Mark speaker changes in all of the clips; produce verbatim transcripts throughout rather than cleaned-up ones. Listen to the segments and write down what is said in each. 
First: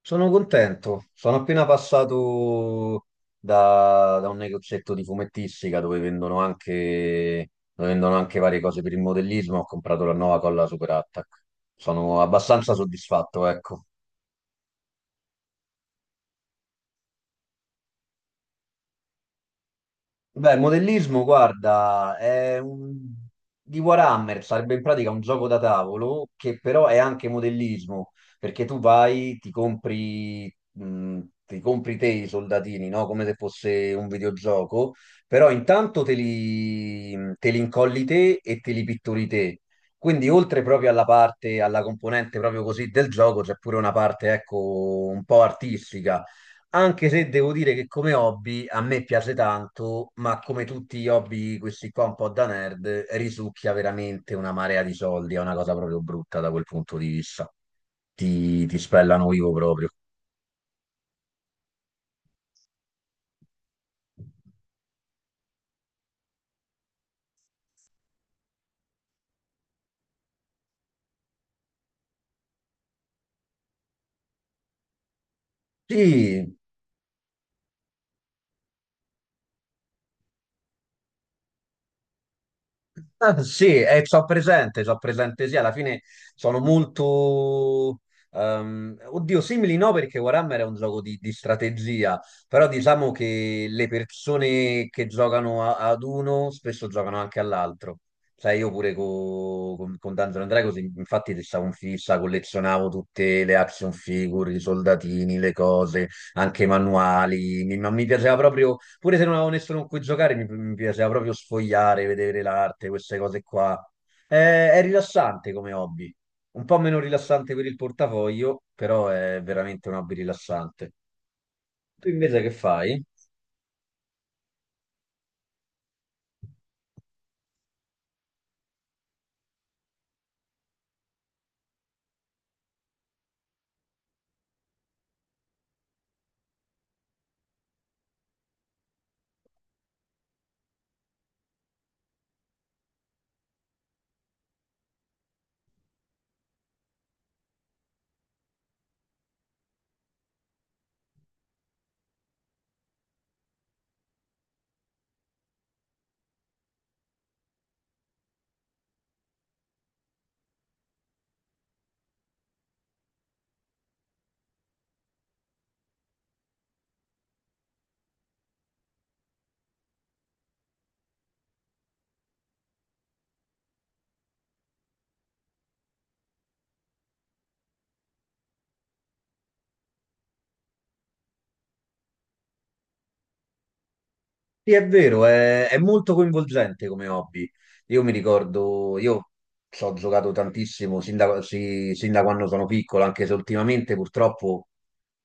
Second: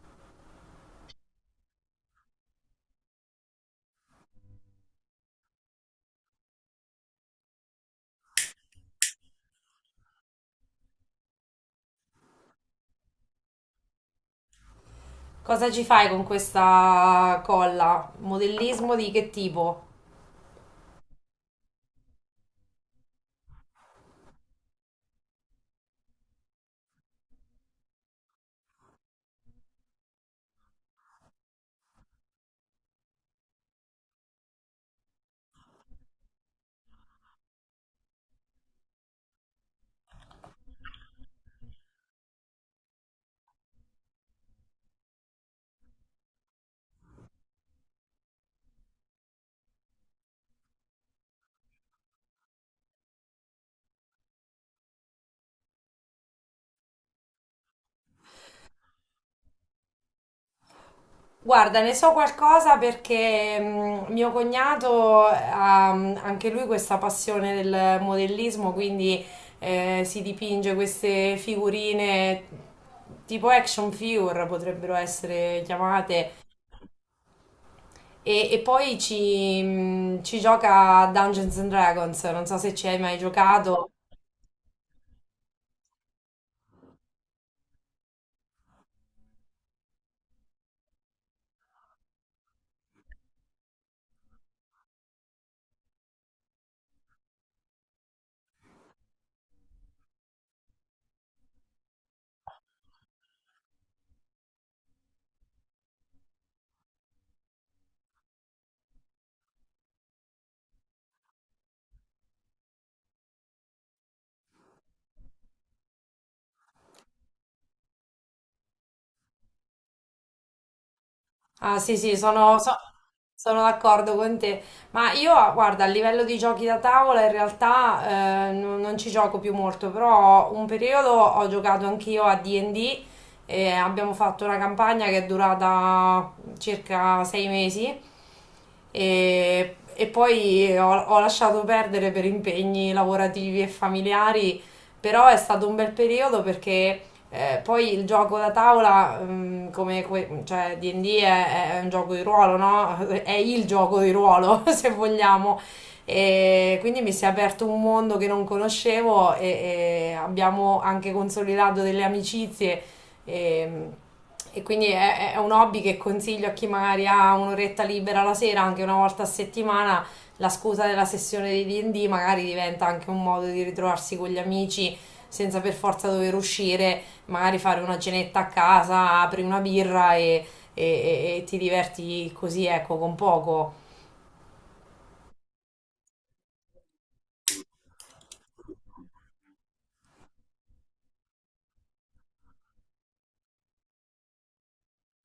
Speaker 1: Sono contento, sono appena passato da, da un negozietto di fumettistica dove vendono anche, dove vendono anche varie cose per il modellismo, ho comprato la nuova colla Super Attack. Sono abbastanza soddisfatto, ecco.
Speaker 2: Cosa ci fai con questa colla? Modellismo di che tipo?
Speaker 1: Beh, modellismo, guarda, è un... di Warhammer, sarebbe in pratica un gioco da tavolo che però è anche modellismo, perché tu vai, ti compri, mh, ti compri te i soldatini, no? Come se fosse un videogioco, però intanto te li, te li incolli te e te li pitturi te. Quindi oltre proprio alla parte, alla componente proprio così del gioco, c'è pure una parte, ecco, un po' artistica, anche se devo dire che come hobby a me piace tanto, ma come tutti gli hobby, questi qua un po' da nerd, risucchia veramente una marea di soldi, è una cosa proprio brutta da quel punto di vista. Ti, ti spellano vivo proprio.
Speaker 2: Guarda, ne so qualcosa perché mm, mio cognato ha mm, anche lui questa passione del modellismo, quindi eh, si dipinge queste figurine tipo action figure potrebbero essere chiamate.
Speaker 1: Sì.
Speaker 2: E, e poi ci, mm, ci gioca a Dungeons and Dragons, non so se ci hai mai
Speaker 1: Ah, sì,
Speaker 2: giocato.
Speaker 1: e so presente, so presente, sì, alla fine sono molto... ehm, oddio, simili no, perché Warhammer è un gioco di, di strategia, però diciamo che le persone che giocano a- ad uno spesso giocano anche all'altro. Sai, io pure co- con, con Dungeons and Dragons, infatti, stavo in fissa, collezionavo tutte le action figure, i soldatini, le cose, anche i manuali, mi, ma mi piaceva proprio, pure se non avevo nessuno con cui giocare, mi, mi piaceva proprio sfogliare, vedere l'arte, queste cose qua. Eh, è rilassante come hobby, un po' meno rilassante per il portafoglio, però è veramente un hobby rilassante.
Speaker 2: Ah, sì,
Speaker 1: Tu
Speaker 2: sì,
Speaker 1: invece che
Speaker 2: sono, so-
Speaker 1: fai?
Speaker 2: sono d'accordo con te. Ma io, guarda, a livello di giochi da tavola, in realtà eh, non, non ci gioco più molto, però un periodo ho giocato anch'io a D and D e D e abbiamo fatto una campagna che è durata circa sei mesi e, e poi ho, ho lasciato perdere per impegni lavorativi e familiari, però è stato un bel periodo perché... Eh, poi il gioco da tavola, mm, come que- cioè D and D è, è un gioco di ruolo, no? È il gioco di ruolo, se vogliamo. E quindi mi si è aperto un mondo che non conoscevo e, e, abbiamo anche consolidato delle amicizie. E, e quindi è, è un hobby che consiglio a chi magari ha un'oretta libera la sera, anche una volta a settimana. La scusa della sessione di D and D magari diventa anche un modo di ritrovarsi con gli amici senza per forza dover uscire magari fare una cenetta a casa, apri una birra e, e- e- e ti diverti così, ecco, con poco.
Speaker 1: Sì, è vero, è, è molto coinvolgente come hobby. Io mi ricordo, io ci ho giocato tantissimo sin da, sì, sin da quando sono piccolo, anche se ultimamente purtroppo,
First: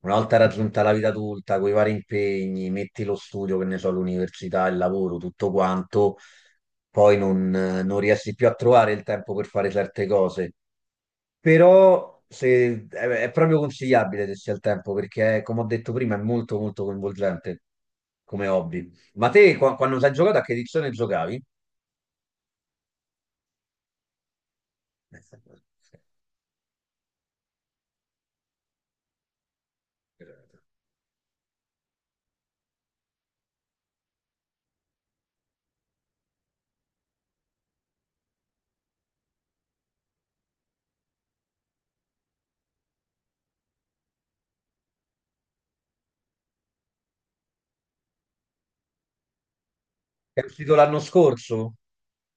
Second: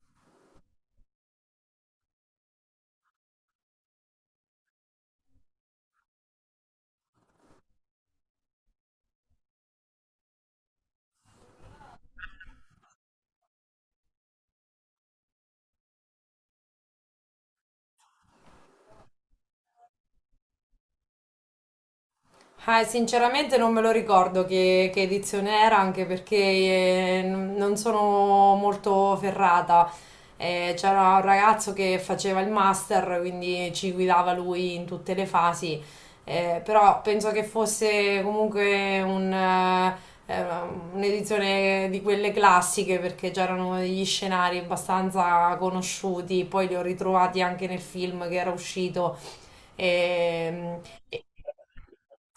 Speaker 1: una volta raggiunta la vita adulta, con i vari impegni, metti lo studio, che ne so, l'università, il lavoro, tutto quanto, poi non, non riesci più a trovare il tempo per fare certe cose. Però se- è, è proprio consigliabile se si ha il tempo, perché come ho detto prima è molto molto coinvolgente come hobby. Ma te qua- quando sei giocato, a che edizione giocavi?
Speaker 2: Eh, sinceramente non me lo ricordo che, che edizione era, anche perché eh, n- non sono molto ferrata. Eh, c'era un ragazzo che faceva il master, quindi ci guidava lui in tutte le fasi. Eh, però penso che fosse comunque un, eh, eh, un'edizione di quelle classiche, perché c'erano degli scenari abbastanza conosciuti, poi li ho ritrovati anche nel film che era uscito.
Speaker 1: È uscito
Speaker 2: Ehm,
Speaker 1: l'anno scorso?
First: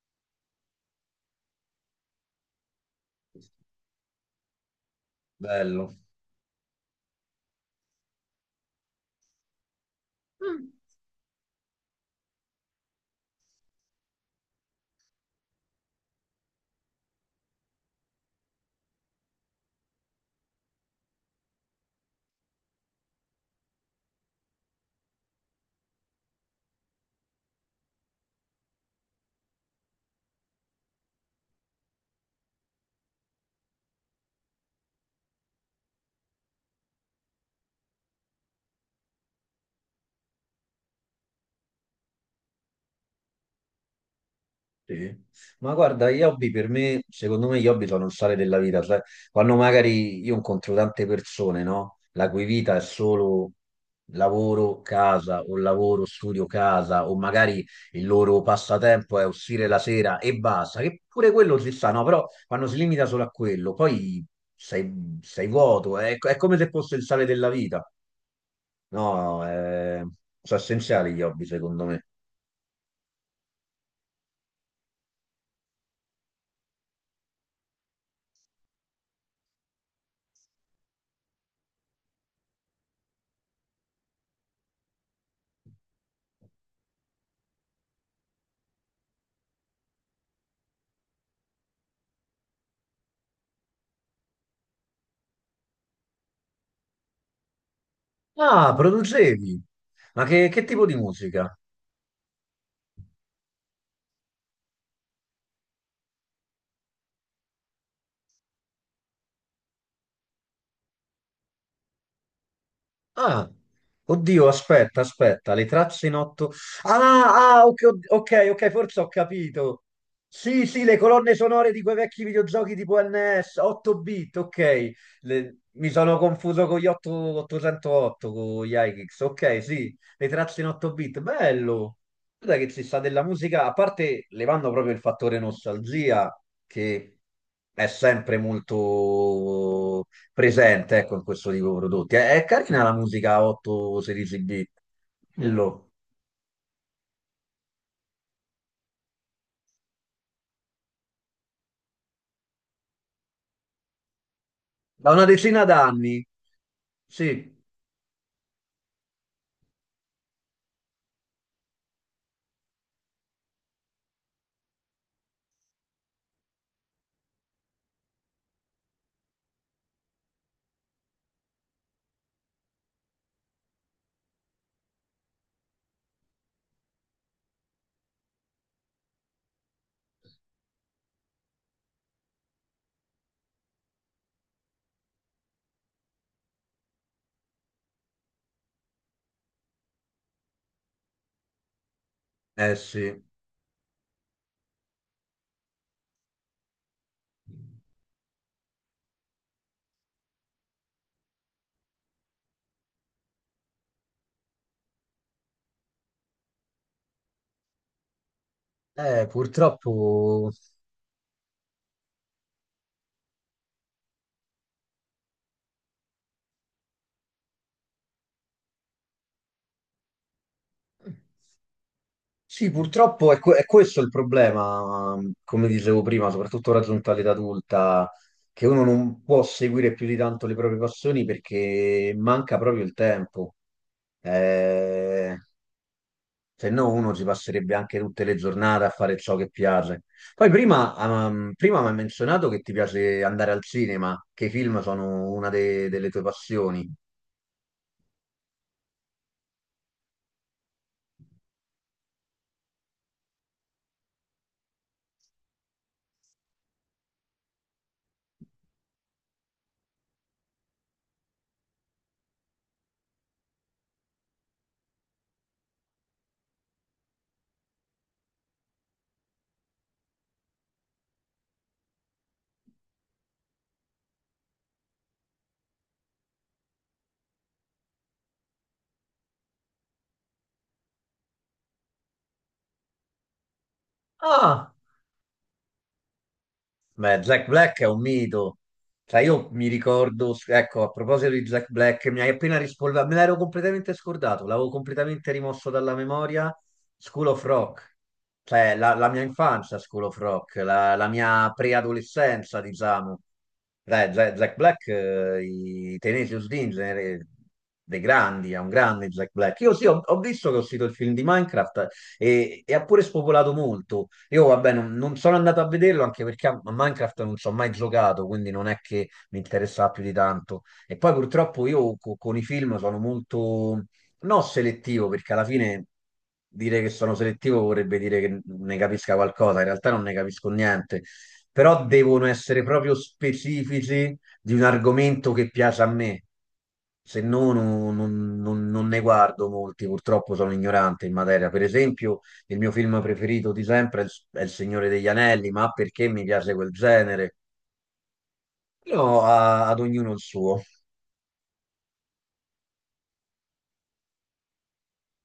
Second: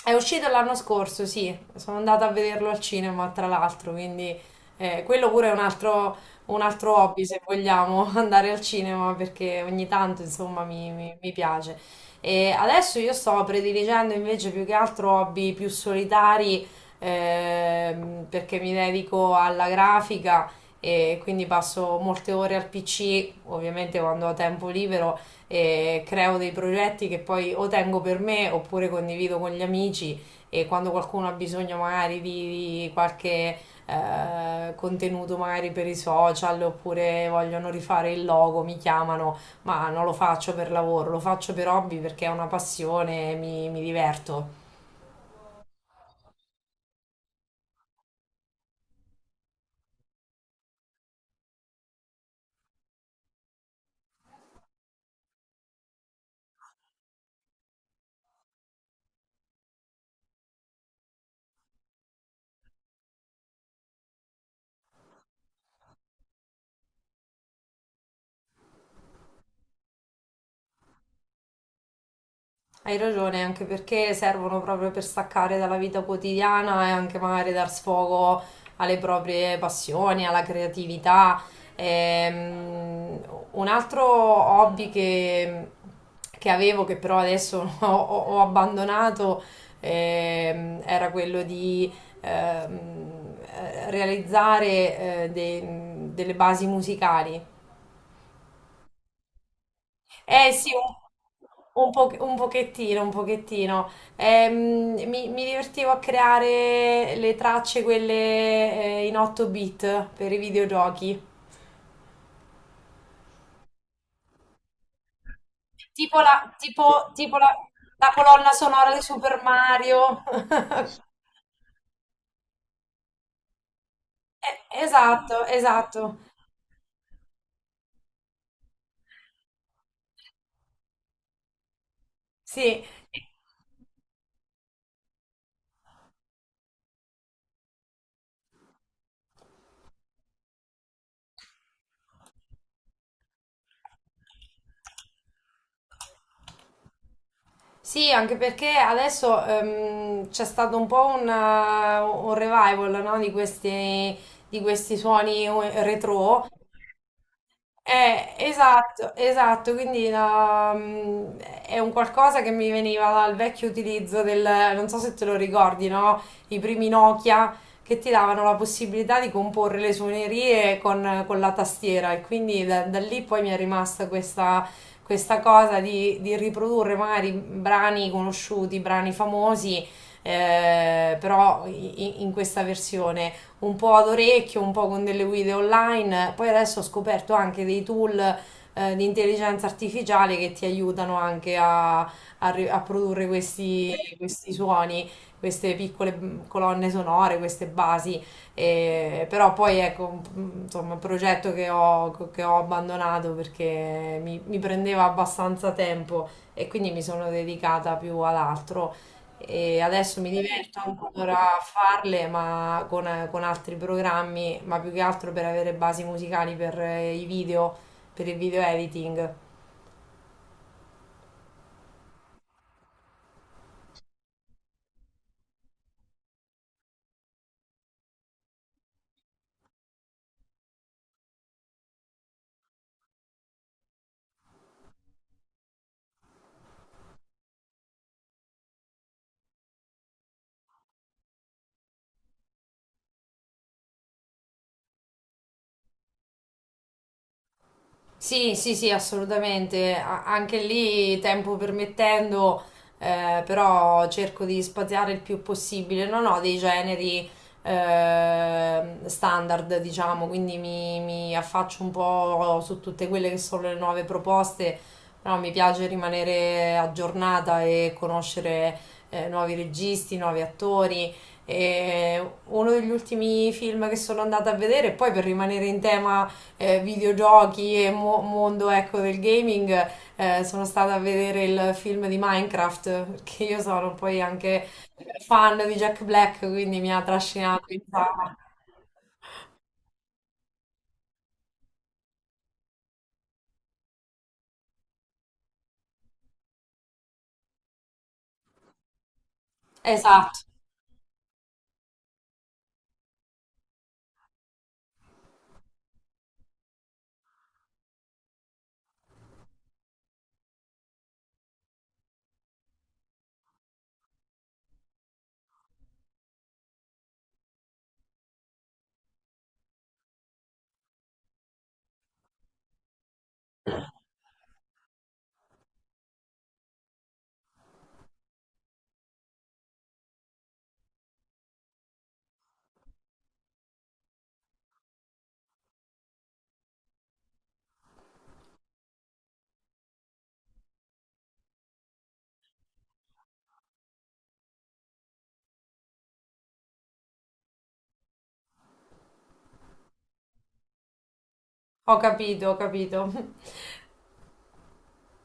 Speaker 2: è uscito l'anno scorso, sì, sono andata a vederlo al cinema, tra l'altro, quindi eh, quello pure è un
Speaker 1: Bello.
Speaker 2: altro, un altro hobby, se vogliamo, andare al cinema, perché ogni tanto, insomma, mi, mi- mi piace. E adesso io sto prediligendo invece più che altro hobby più solitari, ehm, perché mi dedico alla grafica e quindi passo molte ore al P C, ovviamente quando ho tempo libero eh, creo dei progetti che poi o tengo per me oppure condivido con gli amici e quando qualcuno ha bisogno magari di, di qualche eh, contenuto magari per i social oppure vogliono rifare il logo, mi chiamano, ma non lo faccio per lavoro, lo faccio per hobby perché è una passione, mi, mi diverto.
Speaker 1: Sì. Ma guarda, gli hobby per me, secondo me gli hobby sono il sale della vita, sai? Quando magari io incontro tante persone, no? La cui vita è solo lavoro, casa, o lavoro, studio, casa, o magari il loro passatempo è uscire la sera e basta, che pure quello si sa, no? Però quando si limita solo a quello, poi sei, sei vuoto, eh? è, è come se fosse il sale della vita. No, è- sono essenziali gli hobby, secondo me.
Speaker 2: Hai ragione, anche perché servono proprio per staccare dalla vita quotidiana e anche magari dar sfogo alle proprie passioni, alla creatività. Ehm, un altro hobby che, che avevo, che però adesso ho, ho- ho abbandonato, ehm, era quello di ehm, eh, realizzare eh, dei- delle basi musicali.
Speaker 1: Ah, producevi! Ma che,
Speaker 2: Eh
Speaker 1: che
Speaker 2: sì,
Speaker 1: tipo di musica?
Speaker 2: un, un po- un pochettino, un pochettino. Ehm, mi, mi divertivo a creare le tracce, quelle eh, in otto bit per i videogiochi.
Speaker 1: Ah, oddio, aspetta, aspetta, le tracce in
Speaker 2: Tipo
Speaker 1: otto...
Speaker 2: la, tipo, tipo la,
Speaker 1: Ah, ah, ok,
Speaker 2: la
Speaker 1: ok,
Speaker 2: colonna
Speaker 1: ok,
Speaker 2: sonora
Speaker 1: forse
Speaker 2: di
Speaker 1: ho
Speaker 2: Super
Speaker 1: capito.
Speaker 2: Mario.
Speaker 1: Sì, sì, le colonne sonore di quei vecchi videogiochi tipo N S, otto bit,
Speaker 2: Eh,
Speaker 1: ok.
Speaker 2: esatto,
Speaker 1: Le- Mi
Speaker 2: esatto.
Speaker 1: sono confuso con gli otto otto zero otto, con gli iKicks, ok, sì, le tracce in otto bit, bello. Guarda che ci
Speaker 2: Sì,
Speaker 1: sta della musica, a parte levando proprio il fattore nostalgia, che è sempre molto presente, ecco, in questo tipo di prodotti. È, è carina la musica a otto sedici bit. Quello.
Speaker 2: sì, anche perché adesso ehm, c'è stato un po' un, eh, un revival, no, di questi, di questi
Speaker 1: Da una
Speaker 2: suoni
Speaker 1: decina
Speaker 2: eh,
Speaker 1: d'anni.
Speaker 2: retro.
Speaker 1: Sì,
Speaker 2: Eh, esatto, esatto, quindi la- mm, è un qualcosa che mi veniva dal vecchio utilizzo del, non so se te lo ricordi, no? I primi Nokia che ti davano la possibilità di comporre le suonerie con, con la tastiera e quindi da, da lì poi mi è rimasta questa, questa cosa di, di riprodurre magari brani conosciuti, brani famosi, eh, però i- in questa versione un po' ad orecchio, un po' con delle guide online. Poi adesso ho scoperto anche dei tool eh, di intelligenza artificiale che ti aiutano anche a, a ri-
Speaker 1: eh
Speaker 2: a
Speaker 1: sì.
Speaker 2: produrre questi, questi suoni, queste piccole mm, colonne sonore, queste basi. E- però poi ecco, mm, insomma, un progetto che ho, che ho abbandonato perché mi mi prendeva abbastanza tempo e quindi mi sono dedicata più ad altro
Speaker 1: Eh,
Speaker 2: e adesso mi
Speaker 1: purtroppo...
Speaker 2: diverto ancora a farle, ma con, con altri programmi, ma più che altro per avere basi musicali per eh, i video, per il video editing.
Speaker 1: Sì, purtroppo è, que- è questo il problema, ehm, come dicevo prima, soprattutto raggiunta l'età adulta, che uno non può seguire più di tanto le proprie passioni perché manca proprio il tempo. Eh, se no uno si passerebbe anche tutte le giornate a fare ciò che piace. Poi prima, ehm, prima mi hai menzionato che ti...
Speaker 2: Sì, sì, sì, assolutamente. A- anche lì, tempo permettendo, eh, però cerco di spaziare il più possibile. Non ho dei generi eh, standard, diciamo, quindi mi, mi affaccio un po' su tutte quelle che sono le nuove proposte, però mi piace rimanere aggiornata e conoscere eh, nuovi registi, nuovi attori. E uno degli ultimi film che sono andata a vedere, poi per rimanere in tema eh, videogiochi e mo- mondo ecco, del gaming, eh, sono stata a vedere il film di Minecraft, perché io sono poi anche fan di Jack Black, quindi mi ha
Speaker 1: Beh, Jack
Speaker 2: trascinato
Speaker 1: Black
Speaker 2: in
Speaker 1: è un
Speaker 2: sala.
Speaker 1: mito. Cioè, io mi ricordo, ecco, a proposito di Jack Black, mi hai appena rispolverato, me l'ero completamente scordato, l'avevo completamente rimosso dalla memoria. School of Rock, cioè la, la mia infanzia, School of
Speaker 2: Esatto,
Speaker 1: Rock, la, la mia preadolescenza, diciamo. Dai, Jack, Jack Black, eh, i Tenacious D in genere, dei grandi, è un grande Jack Black. Io sì, ho, ho visto che ho uscito il film di Minecraft, eh, e, e ha pure spopolato molto. Io, vabbè, non, non sono andato a vederlo anche perché a a Minecraft non ci ho mai giocato, quindi non è che mi interessava più di tanto. E poi purtroppo io co- con i film sono molto, non selettivo, perché alla fine dire che sono selettivo vorrebbe dire che ne capisca qualcosa, in realtà non ne capisco niente, però devono essere proprio specifici di un argomento che piace a me. Se no, non, non- non- non ne guardo molti, purtroppo sono ignorante in materia. Per esempio, il mio film preferito di sempre è Il, è Il Signore degli Anelli, ma perché mi piace quel genere? Però a- ad ognuno il suo.
Speaker 2: ho capito, ho capito.